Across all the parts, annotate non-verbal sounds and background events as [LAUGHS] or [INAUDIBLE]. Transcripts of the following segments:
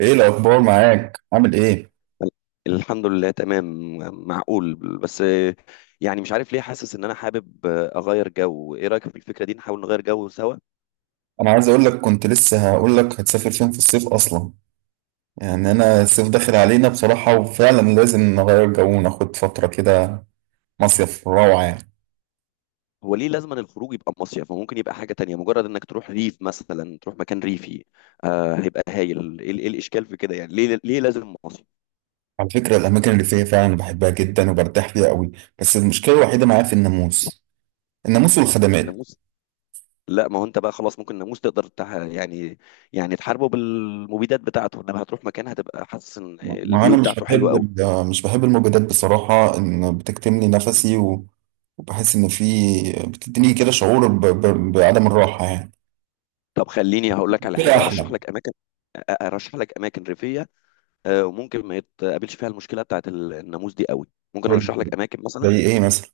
ايه الاخبار معاك؟ عامل ايه؟ الحمد لله تمام. معقول بس. يعني مش عارف ليه حاسس ان انا حابب اغير جو. ايه رايك في الفكره دي؟ نحاول نغير جو سوا. انا عايز اقول لك كنت لسه هقول لك هتسافر فين في الصيف اصلا. يعني انا الصيف داخل علينا بصراحة، وفعلا لازم نغير جو وناخد فترة كده. مصيف روعة يعني. هو ليه لازم أن الخروج يبقى مصيف؟ ممكن يبقى حاجه تانية، مجرد انك تروح ريف مثلا، تروح مكان ريفي. آه، هيبقى هايل. ايه الاشكال في كده يعني؟ ليه لازم مصيف؟ على فكرة الاماكن اللي فيها فعلا بحبها جدا وبرتاح فيها قوي، بس المشكلة الوحيدة معايا في الناموس. الناموس والخدمات. الناموس. لا، ما هو انت بقى خلاص، ممكن الناموس تقدر يعني، يعني تحاربه بالمبيدات بتاعته. انما هتروح مكان هتبقى حاسس ان ما انا الفيو بتاعته حلوه قوي. مش بحب الموجودات بصراحة، ان بتكتمني نفسي وبحس ان في. بتديني كده شعور بعدم الراحة يعني. طب خليني هقول لك على كده حاجه، ارشح احلى. لك اماكن. ارشح لك اماكن ريفيه. آه، وممكن ما يتقابلش فيها المشكله بتاعت الناموس دي قوي. ممكن طيب، ارشح لك اماكن زي مثلا. ايه مثلا؟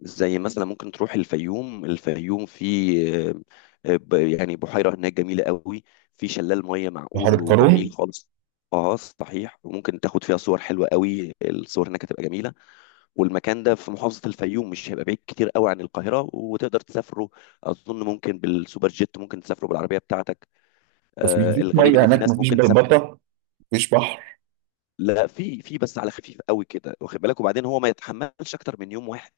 زي مثلا ممكن تروح الفيوم. الفيوم في آه، يعني بحيره هناك جميله قوي. في شلال ميه بحر معقول وجميل القارون. خالص. اه صحيح. وممكن تاخد فيها صور حلوه قوي، الصور هناك هتبقى جميله. والمكان ده في محافظه الفيوم، مش هيبقى بعيد كتير قوي عن القاهره، وتقدر تسافره. اظن ممكن بالسوبر جيت، ممكن تسافره بالعربيه بتاعتك. بس آه، مفيش الغريب ميه ان في هناك، ناس مفيش ممكن تسافر. بلبطه، مفيش بحر. لا، في بس على خفيف قوي كده، واخد بالك، وبعدين هو ما يتحملش اكتر من يوم واحد.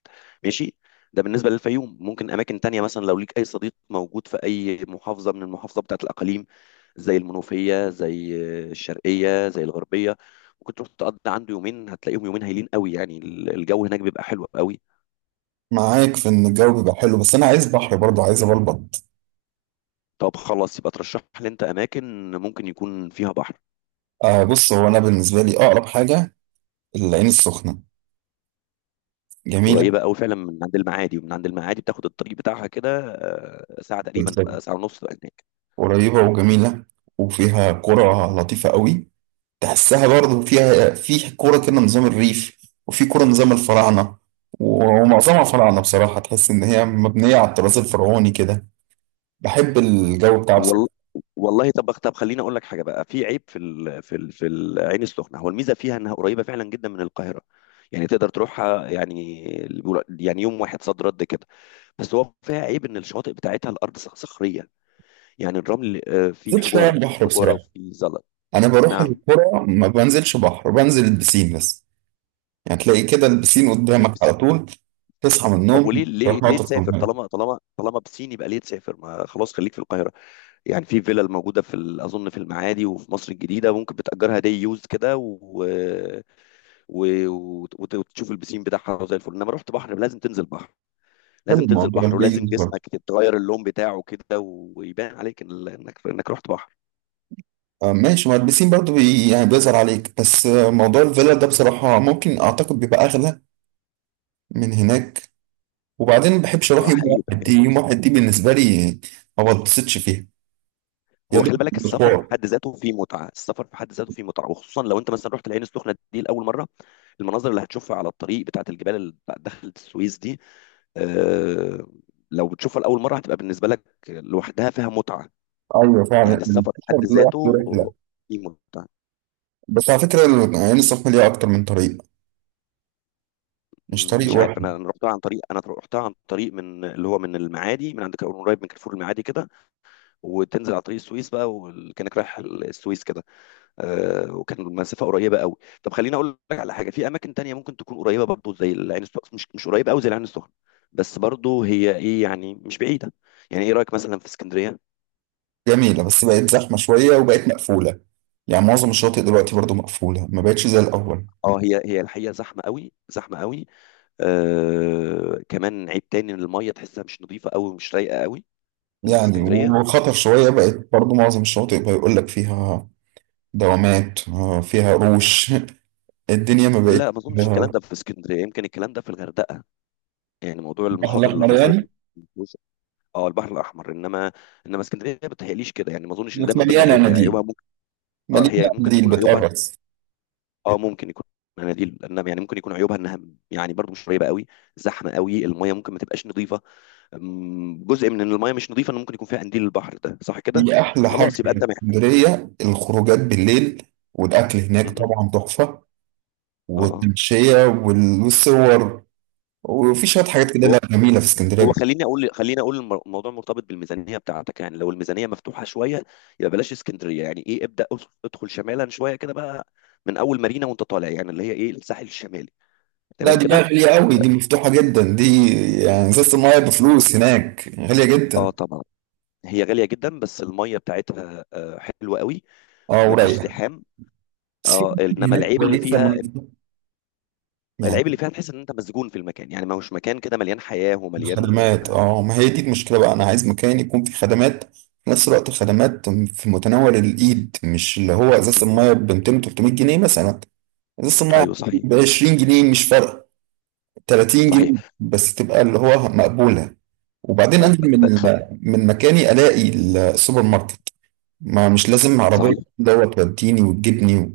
ماشي. ده بالنسبه للفيوم. ممكن اماكن تانية مثلا، لو ليك اي صديق موجود في اي محافظه من المحافظه بتاعت الاقاليم، زي المنوفيه، زي الشرقيه، زي الغربيه. ممكن تروح تقضي عنده يومين، هتلاقيهم يومين هايلين قوي يعني. الجو هناك بيبقى حلو قوي. معاك في ان الجو بيبقى حلو، بس انا عايز بحر برضه، عايز ابلبط. طب خلاص، يبقى ترشح لي انت اماكن ممكن يكون فيها بحر. آه بص، هو انا بالنسبه لي اقرب حاجه العين السخنه، جميله. قريبه قوي فعلا من عند المعادي. ومن عند المعادي بتاخد الطريق بتاعها كده، ساعه تقريبا، بالظبط، تبقى ساعه ونص تبقى هناك. قريبه وجميله، وفيها قرى لطيفه قوي. تحسها برضه فيها، في قرى كده نظام الريف، وفي قرى نظام الفراعنه. ومعظمها فراعنه بصراحه، تحس ان هي مبنيه على الطراز الفرعوني كده. بحب الجو بتاعها والله. بصراحه. والله، طب خليني اقول لك حاجه بقى. في عيب في العين السخنه. هو الميزه فيها انها قريبه فعلا جدا من القاهره. يعني تقدر تروحها يعني، يعني يوم واحد صد رد كده. بس هو فيها عيب ان الشواطئ بتاعتها الارض صخريه. يعني الرمل، فيه زيت شويه حجاره، في البحر حجاره بصراحه. وفي زلط. انا بروح نعم. القرى ما بنزلش بحر، بنزل البسين بس. يعني تلاقي كده البسين قدامك على البسين. طول، تصحى من طب النوم وليه ليه تروح ليه ناطط في تسافر الميه. طالما طالما بسين يبقى ليه تسافر؟ ما خلاص، خليك في القاهره. يعني في فيلا الموجودة في أظن في المعادي وفي مصر الجديدة، ممكن بتأجرها دي يوز كده وتشوف البسين بتاعها زي الفل. إنما رحت بحر لازم تنزل بحر. حلو لازم تنزل الموضوع بحر، ولازم الجيد جسمك برضه. تتغير اللون بتاعه كده، ويبان عليك إنك رحت بحر. آه، ماشي، ما البسين برضه بي يعني بيظهر عليك. بس آه، موضوع الفيلا ده بصراحة ممكن أعتقد بيبقى أغلى من هناك. وبعدين ما بحبش أروح يوم حقيقي بقى واحد، دي يعني. يوم واحد دي بالنسبة لي ما بتبسطش فيها، يا هو دوب خلي بالك، السفر في مشوار. حد ذاته فيه متعة. السفر في حد ذاته فيه متعة، وخصوصا لو أنت مثلا رحت العين السخنة دي لأول مرة. المناظر اللي هتشوفها على الطريق بتاعت الجبال اللي دخلت السويس دي، آه، لو بتشوفها لأول مرة هتبقى بالنسبة لك لوحدها فيها متعة. أيوه فعلا يعني السفر في السفر حد لوحده ذاته رحلة. ليه متعة. بس على فكرة، عين السخنة ليها أكتر من طريق، مش طريق مش عارف، انا واحد. انا رحتها عن طريق، انا رحتها عن طريق، من اللي هو من المعادي، من عند قريب من كارفور المعادي كده. وتنزل على طريق السويس بقى، وكانك رايح السويس كده. وكان المسافه قريبه قوي. طب خليني اقول لك على حاجه، في اماكن تانية ممكن تكون قريبه برضو زي العين السخنه، مش قريبه قوي زي العين السخنه. بس برضو هي ايه يعني، مش بعيده. يعني ايه رايك مثلا في اسكندريه؟ جميلة، بس بقت زحمة شوية وبقت مقفولة. يعني معظم الشواطئ دلوقتي برضو مقفولة، ما بقتش زي الأول اه هي الحقيقه زحمه قوي، زحمه قوي. كمان عيب تاني ان الميه تحسها مش نظيفه قوي ومش رايقه قوي في يعني. الاسكندريه. وخطر شوية بقت برضو، معظم الشواطئ بيقول لك فيها دوامات، آه، فيها قروش. [LAUGHS] الدنيا ما بقت. لا، ما اظنش الكلام آه، ده في اسكندريه. يمكن الكلام ده في الغردقه. يعني موضوع البحر المخاطر اللي الأحمر حصلت، يعني. مش- اه البحر الاحمر. انما اسكندريه ما بتهيأليش كده يعني، ما اظنش ان ده بقت من ضمن مليانة عيوبها. هي عيوبها اناديل، ممكن. اه، هي مليانة ممكن اناديل تكون عيوبها. بتقرص. اه ممكن يكون مناديل، انما يعني ممكن يكون عيوبها انها يعني برضو مش قريبه قوي، زحمه قوي، الميه ممكن ما تبقاش نظيفه. جزء من ان الميه مش نظيفه ان ممكن يكون فيها قنديل البحر ده، صح كده؟ دي أحلى حاجة خلاص يبقى في انت. اسكندرية، الخروجات بالليل. والأكل هناك م. طبعا تحفة. اه. آه. والتمشية والصور. وفي شوية حاجات كده، هو لا جميلة في هو اسكندرية. خليني اقول الموضوع مرتبط بالميزانيه بتاعتك، يعني لو الميزانيه مفتوحه شويه يبقى بلاش اسكندريه يعني، ايه ابدا، ادخل شمالا شويه كده بقى. من اول مارينا وانت طالع، يعني اللي هي ايه، الساحل الشمالي، لا تمام دي بقى كده. غالية قوي، دي مفتوحة جدا دي. يعني ازازة المية بفلوس هناك غالية اه جدا. طبعا. هي غاليه جدا بس الميه بتاعتها حلوه قوي. اه مفيش ورايقة. زحام. بس في اه أماكن انما هناك العيب اللي كويسة فيها، يعني العيب اللي فيها تحس ان انت مسجون في المكان، يعني ما هوش مكان كده مليان حياه ومليان. بخدمات. اه ما هي دي المشكلة بقى، أنا عايز مكان يكون فيه خدمات في نفس الوقت، خدمات في متناول الإيد، مش اللي هو إزازة المية ب 200 300 جنيه مثلا. إزازة المية ايوه صحيح. ب 20 جنيه مش فارقة، 30 جنيه صحيح. بس تبقى اللي هو مقبولة. وبعدين أنزل من طب. مكاني ألاقي السوبر ماركت. ما مش لازم عربية صحيح. دوت توديني وتجيبني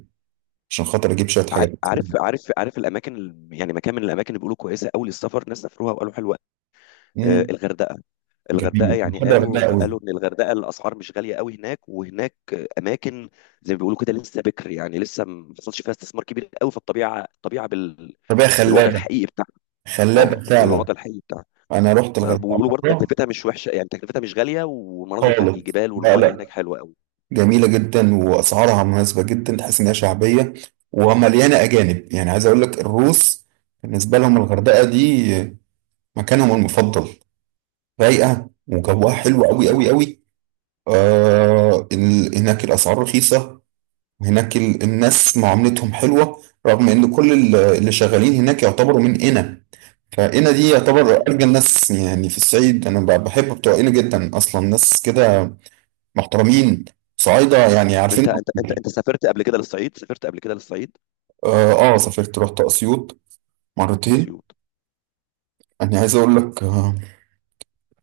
عشان خاطر اجيب شوية حاجات. عارف عارف الاماكن يعني مكان من الاماكن اللي بيقولوا كويسه قوي للسفر، ناس سافروها وقالوا حلوه. آه، امم، الغردقه الغردقه جميل، يعني بحب الغردقة قالوا قوي. قالوا ان الغردقه الاسعار مش غاليه قوي هناك، وهناك اماكن زي ما بيقولوا كده لسه بكر، يعني لسه ما حصلش فيها استثمار كبير قوي في الطبيعه الغردقة بالوضع خلابة، الحقيقي بتاعها. خلابة اه، فعلا. بالوضع الحقيقي بتاعها. انا رحت الغردقة بيقولوا برضه مرة تكلفتها مش وحشه، يعني تكلفتها مش غاليه، والمناظر بتاعت خالص. الجبال لا والميه هناك لا، حلوه قوي. جميلة جدا واسعارها مناسبة جدا، تحس انها شعبية ومليانة اجانب. يعني عايز اقول لك الروس، بالنسبة لهم الغردقة دي مكانهم المفضل. رايقة وجوها م- حلو قوي صحيح. قوي قوي. م- هناك الاسعار رخيصة. هناك الناس معاملتهم حلوة، رغم ان كل اللي شغالين هناك يعتبروا من قنا. فقنا دي م- يعتبر م. ارجى الناس يعني في الصعيد. انا بحب بتوع قنا جدا اصلا، ناس كده محترمين، صعايدة يعني عارفين. انت سافرت قبل كده للصعيد، سافرت قبل كده للصعيد. اه، آه سافرت، رحت اسيوط مرتين. اسيوط. انا عايز اقول لك آه،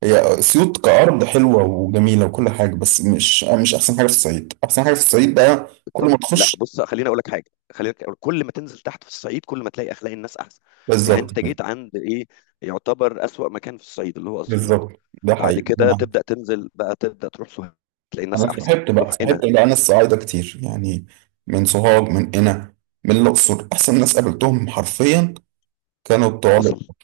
هي اسيوط كارض حلوة وجميلة وكل حاجة، بس مش آه مش احسن حاجة في الصعيد. احسن حاجة في الصعيد بقى كل طب- ما لا تخش. بص، خليني اقول لك حاجه، خليني أقول، كل ما تنزل تحت في الصعيد كل ما تلاقي اخلاق الناس احسن. يعني بالظبط انت كده. جيت عند ايه، يعتبر اسوأ مكان في الصعيد اللي هو اسيوط. بالظبط ده بعد حقيقي. كده تبدا تنزل بقى، تبدا تروح سوهاج، تلاقي الناس انا احسن صاحبت بقى روح صاحبت هنا. بقى ناس صعايده كتير يعني، من سوهاج، من قنا، من الاقصر. احسن ناس قابلتهم حرفيا كانوا بتوع حصل. الأقصر.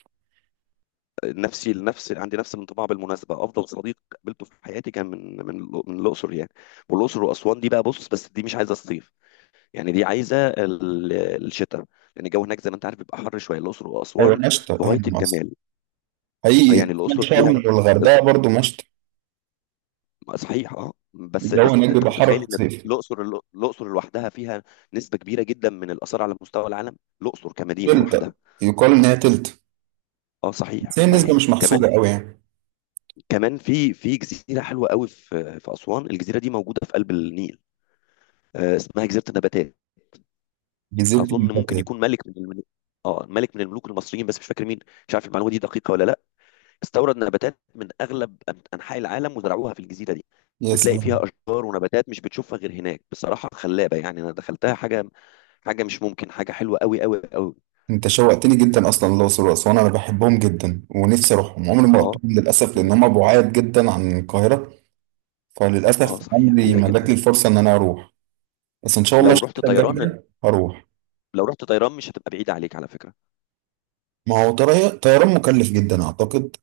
نفسي لنفس، عندي نفس الانطباع، بالمناسبه افضل صديق قابلته في حياتي كان من الاقصر يعني. والاقصر واسوان دي بقى بص، بس دي مش عايزه الصيف، يعني دي عايزه الشتاء، لان الجو هناك زي ما انت عارف بيبقى حر شويه، الاقصر ايوه واسوان مشتى في غايه هم اصلا. الجمال. حقيقي. يعني الاقصر شرم فيها، والغردقه برضو مشتى. صحيح اه، بس الجو بس هناك بيبقى انت حر متخيل في ان الصيف. الاقصر لوحدها فيها نسبه كبيره جدا من الاثار على مستوى العالم، الاقصر كمدينه تلتا، لوحدها. يقال ان هي تلتا، اه بس صحيح. هي صحيح. النسبه مش كمان محسوبه قوي يعني. كمان في جزيره حلوه قوي في اسوان. الجزيره دي موجوده في قلب النيل. آه، اسمها جزيره النباتات. جزيره اظن ممكن المفتات. يكون ملك من الملوك. اه، ملك من الملوك المصريين بس مش فاكر مين. مش عارف المعلومه دي دقيقه ولا لا. استورد نباتات من اغلب انحاء العالم وزرعوها في الجزيره دي. يا بتلاقي فيها سلام. اشجار ونباتات مش بتشوفها غير هناك بصراحه، خلابه يعني. انا دخلتها، حاجه، حاجه مش ممكن، حاجه حلوه قوي قوي قوي. انت شوقتني جدا، اصلا الاقصر واسوان انا بحبهم جدا ونفسي اروحهم، عمري ما اه. رحتهم للاسف، لان هم بعاد جدا عن القاهره، اه فللاسف صحيح عمري بعيده ما جات جدا. لي الفرصه ان انا اروح. بس ان شاء الله لو رحت شركتك طيران، جامده هروح. لو رحت طيران مش هتبقى بعيده عليك على فكره. ما هو طيران مكلف جدا اعتقد،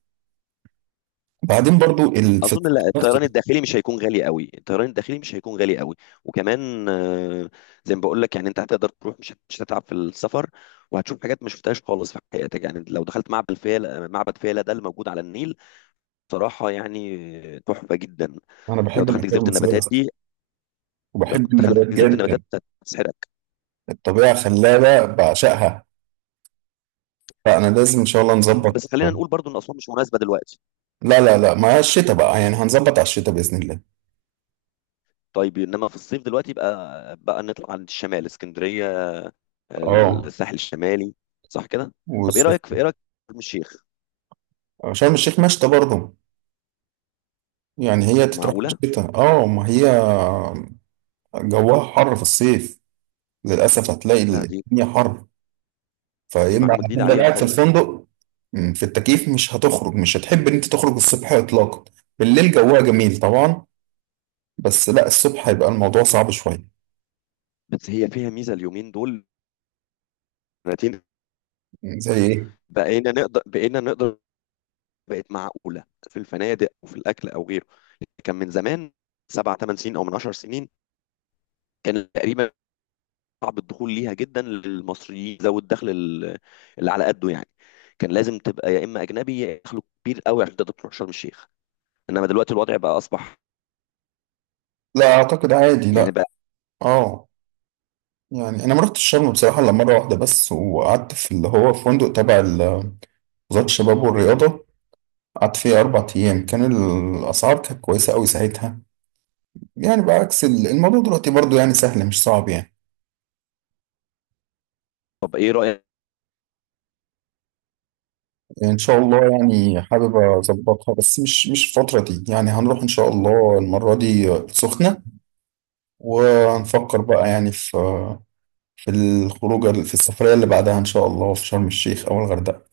وبعدين برضو ال... في اظن السفر لا، نفسه. الطيران الداخلي مش هيكون غالي قوي، الطيران الداخلي مش هيكون غالي قوي. وكمان، زي ما بقول لك، يعني انت هتقدر تروح، مش هتتعب في السفر. وهتشوف حاجات ما شفتهاش خالص في حياتك، يعني لو دخلت معبد فيلة، معبد فيلة ده اللي موجود على النيل، صراحه يعني تحفه جدا. انا لو بحب دخلت الاكل جزيره المصريه النباتات دي، لو وبحب النباتات دخلت جزيره جدا، النباتات هتسحرك. الطبيعه خلابه بعشقها. فانا لازم ان شاء الله نظبط. بس خلينا نقول برضو ان اسوان مش مناسبه دلوقتي. لا لا لا، مع الشتاء بقى يعني، هنظبط على الشتاء باذن الله. طيب، انما في الصيف دلوقتي بقى نطلع عند الشمال، اسكندريه، اه. الساحل الشمالي، صح كده؟ طب ايه والصيف. رايك في، ايه رايك في شرم الشيخ؟ شرم الشيخ مشتى برضه، يعني هي تتراح في معقوله؟ الشتاء اه. ما هي جواها حر في الصيف، للاسف هتلاقي لا، دي الدنيا حر، فيا دي اما معلومه جديده هتفضل عليها قاعد في خالص. الفندق. مم، في التكييف. مش هتخرج، مش هتحب ان انت تخرج الصبح اطلاقا. بالليل جوها جميل طبعا، بس لا الصبح هيبقى الموضوع صعب شويه. بس هي فيها ميزه اليومين دول، سنتين مم، زي ايه؟ بقينا نقدر بقت معقوله في الفنادق وفي الاكل او غيره. كان من زمان، سبع ثمان سنين او من 10 سنين كان تقريبا صعب الدخول ليها جدا للمصريين ذوي الدخل اللي على قده يعني. كان لازم تبقى يا اما اجنبي يا اما دخله كبير قوي عشان تقدر تروح شرم الشيخ. انما دلوقتي الوضع بقى اصبح لا اعتقد عادي، يعني لا. بقى. اه، يعني انا ما رحتش شرم بصراحه الا مره واحده بس، وقعدت في اللي هو فندق تبع وزاره الشباب والرياضه. قعدت فيه اربع ايام، كان الاسعار كانت كويسه قوي ساعتها. يعني بعكس الموضوع دلوقتي برضو يعني سهل مش صعب يعني. طب ايه رايك؟ ان شاء الله يعني حابب اظبطها، بس مش الفتره دي يعني. هنروح ان شاء الله المره دي السخنه، ونفكر بقى يعني في في الخروجه، في السفريه اللي بعدها ان شاء الله في شرم الشيخ او الغردقه.